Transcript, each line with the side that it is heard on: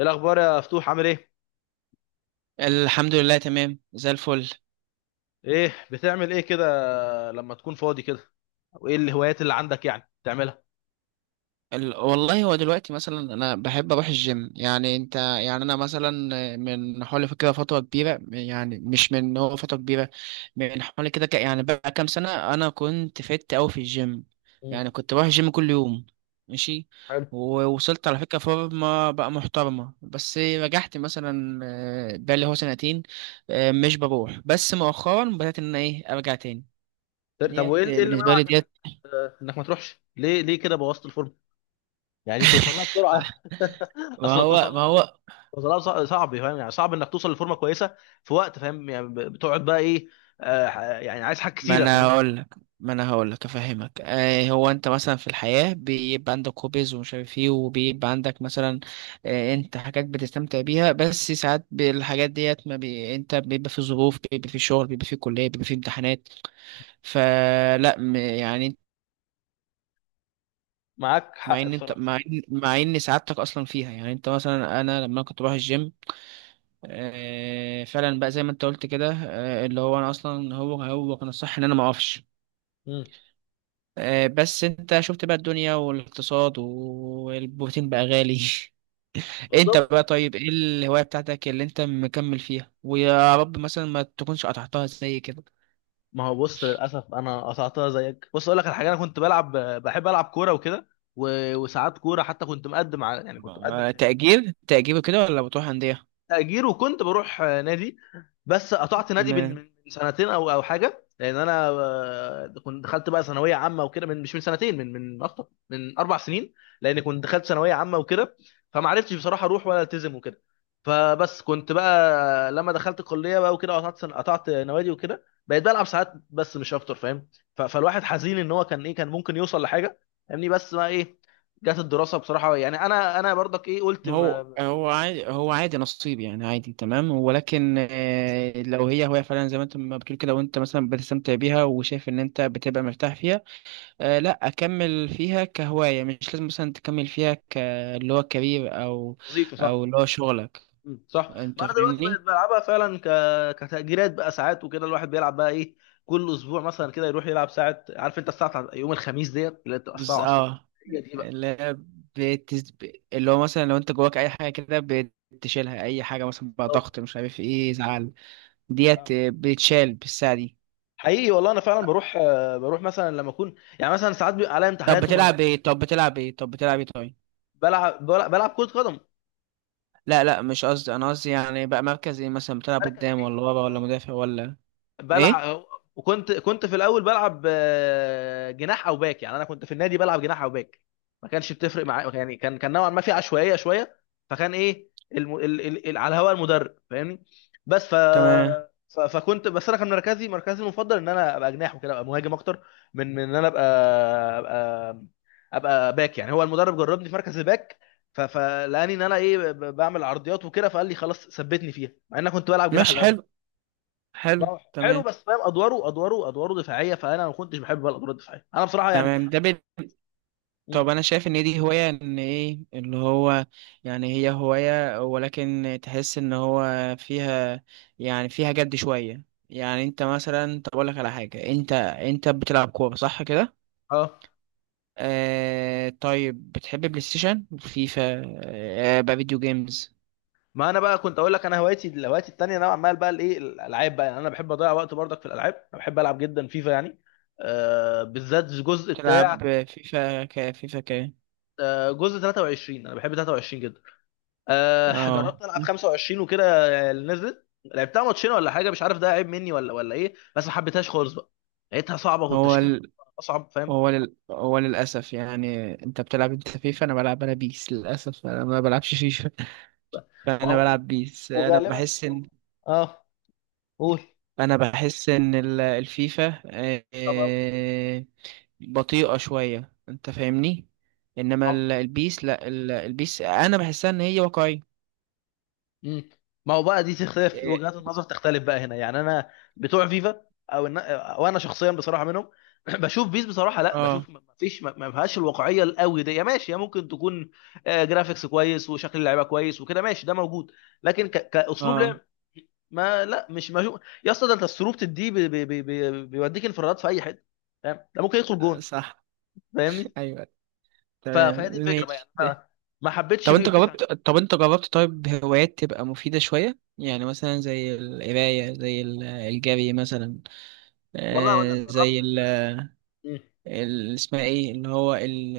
left: إيه الاخبار يا فتوح، عامل ايه؟
right: الحمد لله، تمام زي الفل.
left: ايه بتعمل ايه كده لما تكون فاضي كده؟ وايه الهوايات اللي عندك يعني تعملها؟
right: والله هو دلوقتي مثلا انا بحب اروح الجيم. يعني انت، يعني انا مثلا من حوالي كده فتره كبيره، يعني مش من هو فتره كبيره. من حوالي كده يعني بقى كام سنه انا كنت فت قوي في الجيم.
left: مم.
right: يعني كنت بروح الجيم كل يوم. ماشي.
left: حلو.
right: ووصلت على فكره فورمه بقى محترمه، بس رجعت مثلا بقالي هو سنتين مش بروح، بس مؤخرا بدات ان أنا ايه ارجع تاني.
left: طب وايه
right: ديت
left: إيه اللي
right: بالنسبه لي
left: منعك انك،
right: ديت.
left: انك ما تروحش، ليه كده بوظت الفورم؟ يعني دي توصل لها بسرعه؟
right: ما
left: اصلا
right: هو
left: توصل
right: ما
left: لها؟
right: هو
left: صعب، فاهم؟ يعني صعب انك توصل لفورمه كويسه في وقت، فاهم؟ يعني بتقعد بقى ايه؟ يعني عايز حاجات
right: ما
left: كتيره،
right: انا
left: فاهم.
right: هقول لك ما انا هقول لك افهمك. آه، هو انت مثلا في الحياه بيبقى عندك هوبيز ومش عارف ايه، وبيبقى عندك مثلا آه انت حاجات بتستمتع بيها، بس ساعات بالحاجات ديت ما بي... انت بيبقى في ظروف، بيبقى في شغل، بيبقى في كليه، بيبقى في امتحانات. يعني انت-
left: معاك
right: مع
left: حق
right: ان انت
left: بصراحه.
right: مع ان مع ان سعادتك اصلا فيها. يعني انت مثلا، انا لما كنت بروح الجيم آه فعلا بقى زي ما انت قلت كده. آه، اللي هو انا اصلا هو كان الصح ان انا ما اقفش.
left: مم.
right: آه، بس انت شفت بقى الدنيا والاقتصاد والبروتين بقى غالي. انت
left: بالظبط.
right: بقى طيب، ايه الهواية بتاعتك اللي انت مكمل فيها، ويا رب مثلا ما تكونش قطعتها زي كده.
left: ما هو بص للاسف انا قطعتها زيك. بص اقول لك على حاجه، انا كنت بلعب، بحب العب كوره وكده، وساعات كوره حتى كنت مقدم على، يعني كنت مقدم.
right: آه، تأجير كده ولا بتروح أندية؟
left: تأجير، وكنت بروح نادي. بس قطعت نادي من
right: تمام.
left: سنتين او حاجه، لان انا كنت دخلت بقى ثانويه عامه وكده، من مش من سنتين، من اكتر من اربع سنين. لان كنت دخلت ثانويه عامه وكده، فما عرفتش بصراحه اروح ولا التزم وكده. فبس كنت بقى لما دخلت الكليه بقى وكده، قطعت قطعت نوادي وكده، بقيت بلعب ساعات بس مش اكتر، فاهم. فالواحد حزين ان هو كان ايه، كان ممكن يوصل لحاجه، فاهمني. بس بقى ايه، جت الدراسه بصراحه. يعني انا برضك ايه قلت
right: هو هو عادي هو عادي نصيب، يعني عادي تمام. ولكن آه، لو هي هواية فعلا زي ما انت ما بتقول كده، وانت مثلا بتستمتع بيها وشايف ان انت بتبقى مرتاح فيها، آه لا اكمل فيها كهوايه. مش لازم مثلا تكمل فيها ك اللي هو كارير او
left: وظيفه
right: او
left: صح.
right: اللي هو شغلك.
left: مم. صح. ما
right: انت
left: انا دلوقتي بقيت
right: فاهمني.
left: بلعبها فعلا كتأجيلات بقى ساعات وكده. الواحد بيلعب بقى ايه، كل اسبوع مثلا كده يروح يلعب ساعه. عارف انت الساعه بتاعت يوم الخميس ديت اللي بتبقى
right: بس،
left: الساعه 10 بالليل؟
right: اه.
left: هي دي بقى.
right: لا بتز... اللي هو مثلا لو انت جواك اي حاجه كده بتشيلها. اي حاجه مثلا بقى
left: أه.
right: ضغط، مش عارف ايه، زعل، ديت آه، بتشال بالساعه دي.
left: حقيقي والله انا فعلا بروح، بروح مثلا لما اكون، يعني مثلا ساعات بيبقى عليا
right: طب
left: امتحانات ومزنوق.
right: بتلعب ايه طب بتلعب ايه طب بتلعب ايه طيب؟
left: بلعب كرة قدم.
right: لا لا، مش قصدي. انا قصدي يعني بقى مركز ايه، مثلا بتلعب
left: مركز
right: قدام
left: ايه؟
right: ولا
left: مركز،
right: ورا ولا
left: اه.
right: مدافع ولا ايه؟
left: بلعب. وكنت في الاول بلعب جناح او باك. يعني انا كنت في النادي بلعب جناح او باك، ما كانش بتفرق معايا. يعني كان نوعا ما في عشوائيه شويه. فكان ايه الم... ال... ال... ال... على هواء المدرب، فاهمني. بس ف...
right: تمام.
left: فكنت، بس انا كان مركزي المفضل ان انا ابقى جناح وكده، ابقى مهاجم اكتر من ان انا ابقى، ابقى ابقى باك. يعني هو المدرب جربني في مركز الباك، فلقاني ان انا ايه بعمل عرضيات وكده، فقال لي خلاص ثبتني فيها، مع ان انا كنت بلعب جناح
right: ماشي،
left: الاول.
right: حلو.
left: ما
right: حلو.
left: هو حلو،
right: تمام،
left: بس فاهم، ادواره دفاعيه، فانا ما كنتش بحب بقى الادوار الدفاعيه، انا بصراحه يعني.
right: تمام.
left: مم.
right: طب انا شايف ان دي هواية. ان ايه اللي هو يعني هي هواية، ولكن تحس ان هو فيها يعني فيها جد شوية. يعني انت مثلا، طب اقول لك على حاجة، انت انت بتلعب كورة صح كده؟
left: اه،
right: آه طيب بتحب بلاي ستيشن، فيفا؟ آه بقى فيديو جيمز.
left: ما انا بقى كنت اقول لك، انا هوايتي التانيه انا عمال بقى الايه الالعاب بقى. يعني انا بحب اضيع وقت برضك في الالعاب، انا بحب العب جدا فيفا. يعني بالذات الجزء بتاع،
right: بتلعب فيفا ك فيفا ك؟
left: جزء 23، انا بحب 23 جدا.
right: اه.
left: جربت العب 25 وكده، اللي نزلت لعبتها ماتشين ولا حاجه. مش عارف ده عيب مني ولا ايه، بس ما حبيتهاش خالص بقى. لقيتها صعبه،
right: هو
left: والتشكيل
right: ال...
left: بتاعها اصعب، فاهم.
right: هو لل... هو للأسف يعني انت بتلعب انت فيفا، انا بلعب انا بيس. للأسف انا ما بلعبش فيفا،
left: ما
right: انا
left: هو-
right: بلعب بيس. انا
left: وغالبا.
right: بحس ان
left: اه. قول.
right: انا بحس ان الفيفا
left: طب بقى وكده.
right: بطيئة شوية. انت فاهمني. انما
left: ما هو.
right: البيس لا، البيس انا بحسها ان هي واقعية.
left: مم. ما هو بقى دي تختلف، وجهات النظر تختلف بقى هنا. يعني انا بتوع فيفا او او انا شخصيا بصراحه منهم. بشوف بيس بصراحه، لا
right: اه.
left: بشوف، ما فيش، ما فيهاش الواقعيه القوي دي. يا ماشي، يا ممكن تكون جرافيكس كويس وشكل اللعيبه كويس وكده، ماشي، ده موجود. لكن كاسلوب
right: اه.
left: لعب، ما لا مش ما شو... يا اسطى، ده انت السروب دي بيوديك انفرادات في اي حته، فاهم، ده ممكن يدخل
right: آه،
left: جون،
right: صح.
left: فاهمني.
right: ايوه. تمام
left: فهي دي الفكره بقى،
right: ماشي.
left: يعني انا ما حبيتش
right: طب انت
left: بيس عن
right: جربت
left: كده.
right: طب انت جربت طيب هوايات تبقى مفيدة شوية، يعني مثلا زي القراية، زي الجري مثلا،
left: والله اقول لك
right: آه، زي
left: جربت.
right: اسمها ايه اللي هو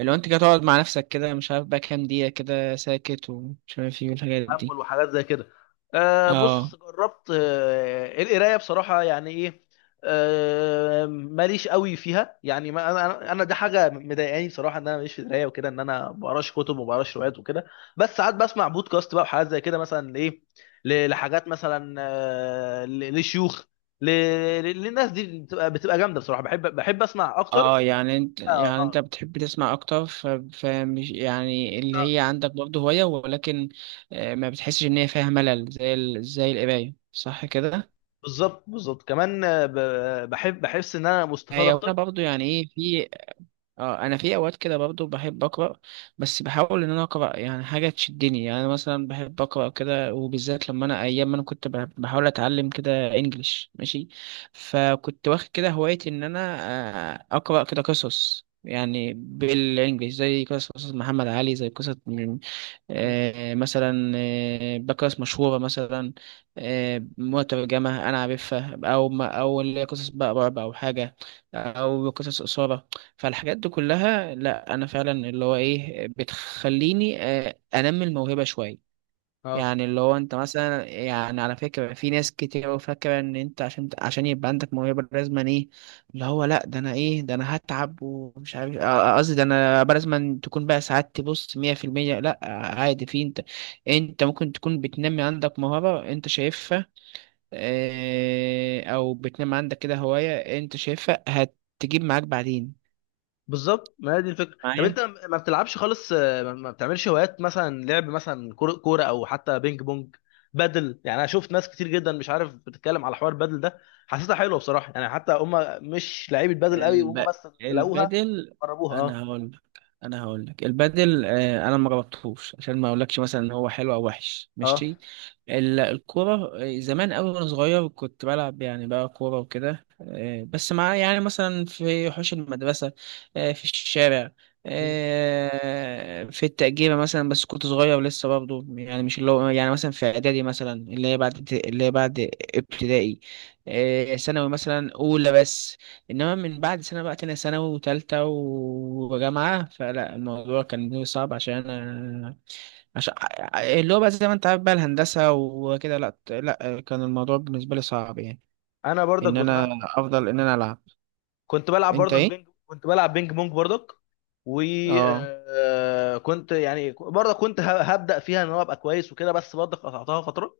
right: اللي هو انت كده تقعد مع نفسك كده، مش عارف بقى كام دقيقة كده ساكت، ومش عارف ايه، والحاجات
left: تامل
right: دي.
left: وحاجات زي كده. بص
right: اه.
left: جربت، القرايه بصراحه يعني ايه، ماليش قوي فيها. يعني ما انا دي حاجه مضايقاني بصراحه، ان انا ماليش في القرايه وكده، ان انا ما بقراش كتب وما بقراش روايات وكده. بس ساعات بسمع بودكاست بقى وحاجات زي كده، مثلا ايه لحاجات مثلا، لشيوخ، ل- للناس دي، بتبقى جامده بصراحه، بحب اسمع اكتر.
right: اه. يعني انت،
left: اه.
right: يعني انت
left: اه.
right: بتحب تسمع اكتر. فمش يعني اللي
left: اه.
right: هي عندك برضه هواية، ولكن آه، ما بتحسش ان هي فيها ملل زي زي القراية صح كده.
left: بالظبط. بالظبط كمان، آه، ب- بحب بحس ان انا مستفاد
right: هي وانا
left: اكتر.
right: برضه، يعني ايه، في اه انا في اوقات كده برضو بحب اقرا. بس بحاول ان انا اقرا يعني حاجه تشدني. يعني انا مثلا بحب اقرا كده، وبالذات لما انا ايام ما انا كنت بحاول اتعلم كده انجليش. ماشي. فكنت واخد كده هوايتي ان انا آه، اقرا كده قصص، يعني بالانجليش، زي قصص محمد علي، زي قصص آه، مثلا آه، بقصص مشهورة مثلا آه، مترجمة أنا عارفها، أو ما أو اللي هي قصص بقى رعب أو حاجة، أو قصص إثارة. فالحاجات دي كلها لا، أنا فعلا اللي هو إيه بتخليني آه، أنمي الموهبة شوية.
left: اه.
right: يعني اللي هو انت مثلا، يعني على فكرة في ناس كتير قوي فاكرة ان انت عشان يبقى عندك موهبة لازم ايه اللي هو لا. ده انا ايه، ده انا هتعب ومش عارف اه، قصدي ده انا بقى لازم تكون بقى سعادتي بص 100%. لا، عادي. في انت، انت ممكن تكون بتنمي عندك موهبة انت شايفها، اه، او بتنمي عندك كده هواية انت شايفها هتجيب معاك بعدين.
left: بالظبط. ما هي دي الفكره. طب انت ما بتلعبش خالص، ما بتعملش هوايات، مثلا لعب مثلا كورة او حتى بينج بونج بدل؟ يعني انا شفت ناس كتير جدا، مش عارف بتتكلم على حوار بدل ده، حسيتها حلوه بصراحه يعني. حتى هم مش لعيبه بدل قوي، هم
right: الب...
left: بس لقوها
right: البدل.
left: جربوها. اه.
right: انا هقول لك انا هقول لك البدل آه، انا ما جربتهوش عشان ما اقولكش مثلا ان هو حلو او وحش.
left: اه.
right: ماشي. الكوره آه، زمان قوي وانا صغير كنت بلعب، يعني بقى كوره وكده، آه، بس مع، يعني مثلا في حوش المدرسه، آه، في الشارع،
left: مم.
right: آه، في التأجيرة مثلا. بس كنت صغير لسه برضه، يعني مش اللي هو يعني مثلا في إعدادي مثلا، اللي هي بعد اللي هي بعد ابتدائي، آه، ثانوي مثلا أولى بس. انما من بعد سنه بقى تانية ثانوي وتالتة وجامعه، فلا الموضوع كان بالنسبة لي صعب عشان انا عشان اللي هو بقى زي ما انت عارف بقى الهندسه وكده. لا لا، كان الموضوع بالنسبه لي صعب، يعني
left: انا برضك
right: ان انا
left: بصراحه كنت،
right: افضل ان انا العب.
left: كنت بلعب
right: انت
left: برضك
right: ايه؟
left: بينج كنت بلعب بينج بونج برضك.
right: اه.
left: وكنت يعني برضك كنت هبدا فيها ان هو ابقى كويس وكده، بس برضك قطعتها فتره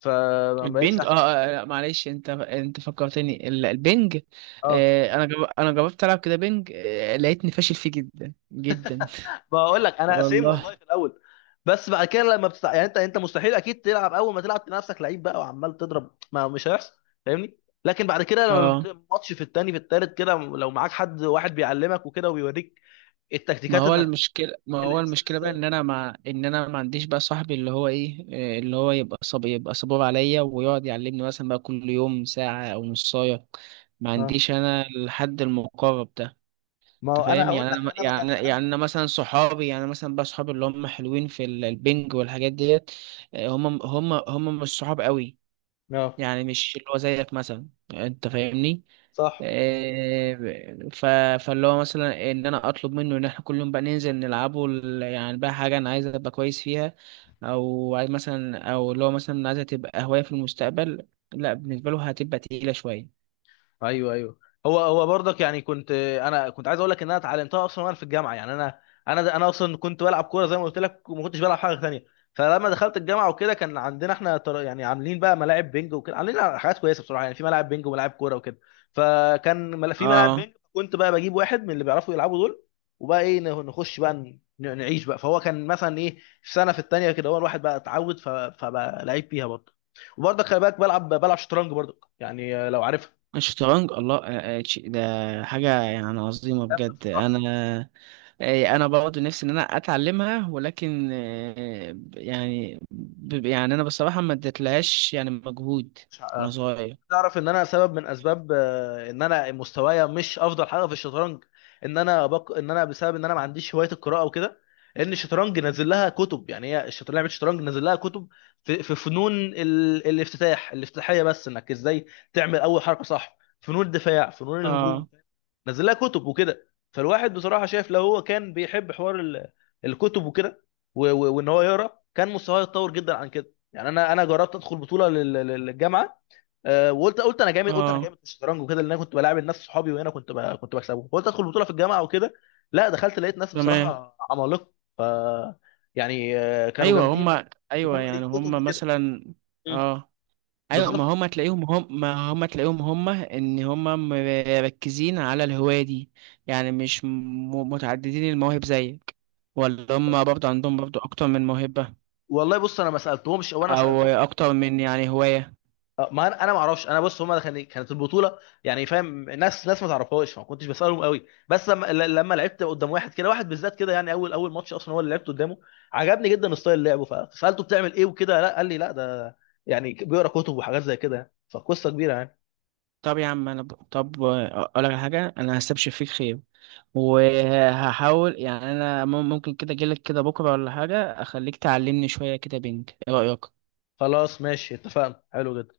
left: فما بقتش
right: البنج
left: احسن.
right: اه. آه، لا معلش، انت انت فكرتني البنج.
left: اه.
right: آه، انا جربت العب كده بنج، آه لقيتني فاشل فيه جدا جدا.
left: بقول لك انا سيم والله
right: والله.
left: في الاول. بس بعد كده لما يعني انت مستحيل اكيد تلعب، اول ما تلعب تلاقي نفسك لعيب بقى وعمال تضرب، ما مش هيحصل، فاهمني. لكن بعد كده لما
right: اه.
left: ماتش في التاني، في التالت كده، لو معاك حد واحد بيعلمك وكده وبيوريك
right: ما
left: التكتيكات
right: هو
left: انك
right: المشكلة ما هو
left: الانسان
right: المشكلة بقى
left: ازاي
right: ان
left: وكده.
right: انا ما ان انا ما عنديش بقى صاحبي اللي هو ايه آه، اللي هو يبقى يبقى صبور عليا ويقعد يعلمني مثلا بقى كل يوم ساعة او نصاية. ما
left: اه.
right: عنديش انا الحد المقرب ده.
left: ما هو
right: انت
left: انا
right: فاهم،
left: هقول
right: يعني انا
left: لك، انا ما
right: يعني
left: كانش عندي.
right: يعني انا مثلا صحابي، يعني مثلا بقى صحابي اللي هم حلوين في البنج والحاجات ديت، آه، هم مش صحاب قوي.
left: اه.
right: يعني مش اللي هو زيك مثلا. انت فاهمني.
left: صح.
right: إيه، ف... فاللي هو مثلا ان انا اطلب منه ان احنا كل يوم بقى ننزل نلعبه يعني بقى حاجه انا عايز ابقى كويس فيها، او عايز مثلا او اللي هو مثلا عايزها تبقى هوايه في المستقبل، لا بالنسبه له هتبقى تقيله شويه.
left: ايوه. ايوه. هو برضك يعني كنت، انا كنت عايز اقول لك ان انا اتعلمتها اصلا وانا في الجامعه. يعني انا اصلا كنت بلعب كوره زي ما قلت لك، وما كنتش بلعب حاجه ثانيه. فلما دخلت الجامعه وكده، كان عندنا احنا يعني عاملين بقى ملاعب بينج وكده، عاملين حاجات كويسه بصراحه، يعني في ملاعب بينج وملاعب كوره وكده. فكان في ملاعب
right: اه.
left: بينج كنت بقى بجيب واحد من اللي بيعرفوا يلعبوا دول، وبقى ايه نخش بقى، نعيش بقى. فهو كان مثلا ايه في سنه، في الثانيه كده، هو الواحد بقى اتعود، فبقى لعيب فيها برضه. وبرضه خلي بالك بلعب، شطرنج برضه، يعني لو عارف،
right: الشطرنج، الله، آه، آه، ده حاجه يعني عظيمه
left: جامده
right: بجد.
left: بصراحه،
right: انا
left: جامده.
right: آه، انا برضه نفسي ان انا اتعلمها، ولكن آه، يعني يعني انا بصراحه ما اديتلهاش يعني مجهود
left: مش ه-
right: وانا صغير.
left: انت تعرف ان انا سبب من اسباب، ان انا مستوايا مش افضل حاجه في الشطرنج، ان انا ان انا بسبب ان انا ما عنديش هوايه القراءه وكده. لان الشطرنج نازل لها كتب، يعني هي الشطرنج لعبه، الشطرنج نازل لها كتب، في فنون الافتتاحيه، بس انك ازاي تعمل اول حركه صح، فنون الدفاع، فنون الهجوم،
right: اه.
left: نزل لها كتب وكده. فالواحد بصراحه شايف، لو هو كان بيحب حوار الكتب وكده، وان هو يقرا، كان مستواه يتطور جدا عن كده. يعني انا جربت ادخل بطوله للجامعه. وقلت، انا جامد، قلت انا
right: اه.
left: جامد في الشطرنج وكده، لان انا كنت بلاعب الناس صحابي وهنا كنت كنت بكسبهم، قلت ادخل بطوله في الجامعه وكده. لا دخلت لقيت ناس
right: تمام.
left: بصراحه عمالقه. ف، يعني كانوا
right: ايوه، هم.
left: جامدين،
right: ايوه
left: وكانوا قاريين
right: يعني
left: كتب
right: هم
left: وكده.
right: مثلا.
left: مم.
right: اه. ايوه، ما
left: بالظبط.
right: هم تلاقيهم هم ما هم تلاقيهم هم ان هم مركزين على الهوايه دي. يعني مش متعددين المواهب زيك. ولا هم
left: بالظبط.
right: برضه عندهم برضه اكتر من موهبه،
left: والله بص، انا ما سالتهمش او انا
right: او
left: سالتهم،
right: اكتر من يعني هوايه.
left: ما انا ما اعرفش. انا بص هم، كانت البطوله يعني فاهم، ناس، ناس ما تعرفهاش، فما كنتش بسالهم قوي. بس لما لما لعبت قدام واحد كده، واحد بالذات كده، يعني اول اول ماتش اصلا هو اللي لعبت قدامه، عجبني جدا ستايل لعبه، فسالته بتعمل ايه وكده، لا قال لي لا ده يعني بيقرا كتب وحاجات زي كده، يعني فقصه كبيره يعني.
right: طب يا عم، طب اقول لك على حاجه، انا هستبشر فيك خير، وهحاول يعني انا ممكن كده اجيلك كده بكره ولا حاجه اخليك تعلمني شويه كده. بينك ايه رايك؟
left: خلاص ماشي، اتفقنا. حلو جدا.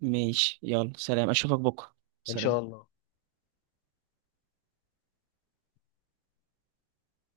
right: ماشي، يلا سلام، اشوفك بكرة.
left: ان شاء
right: سلام.
left: الله.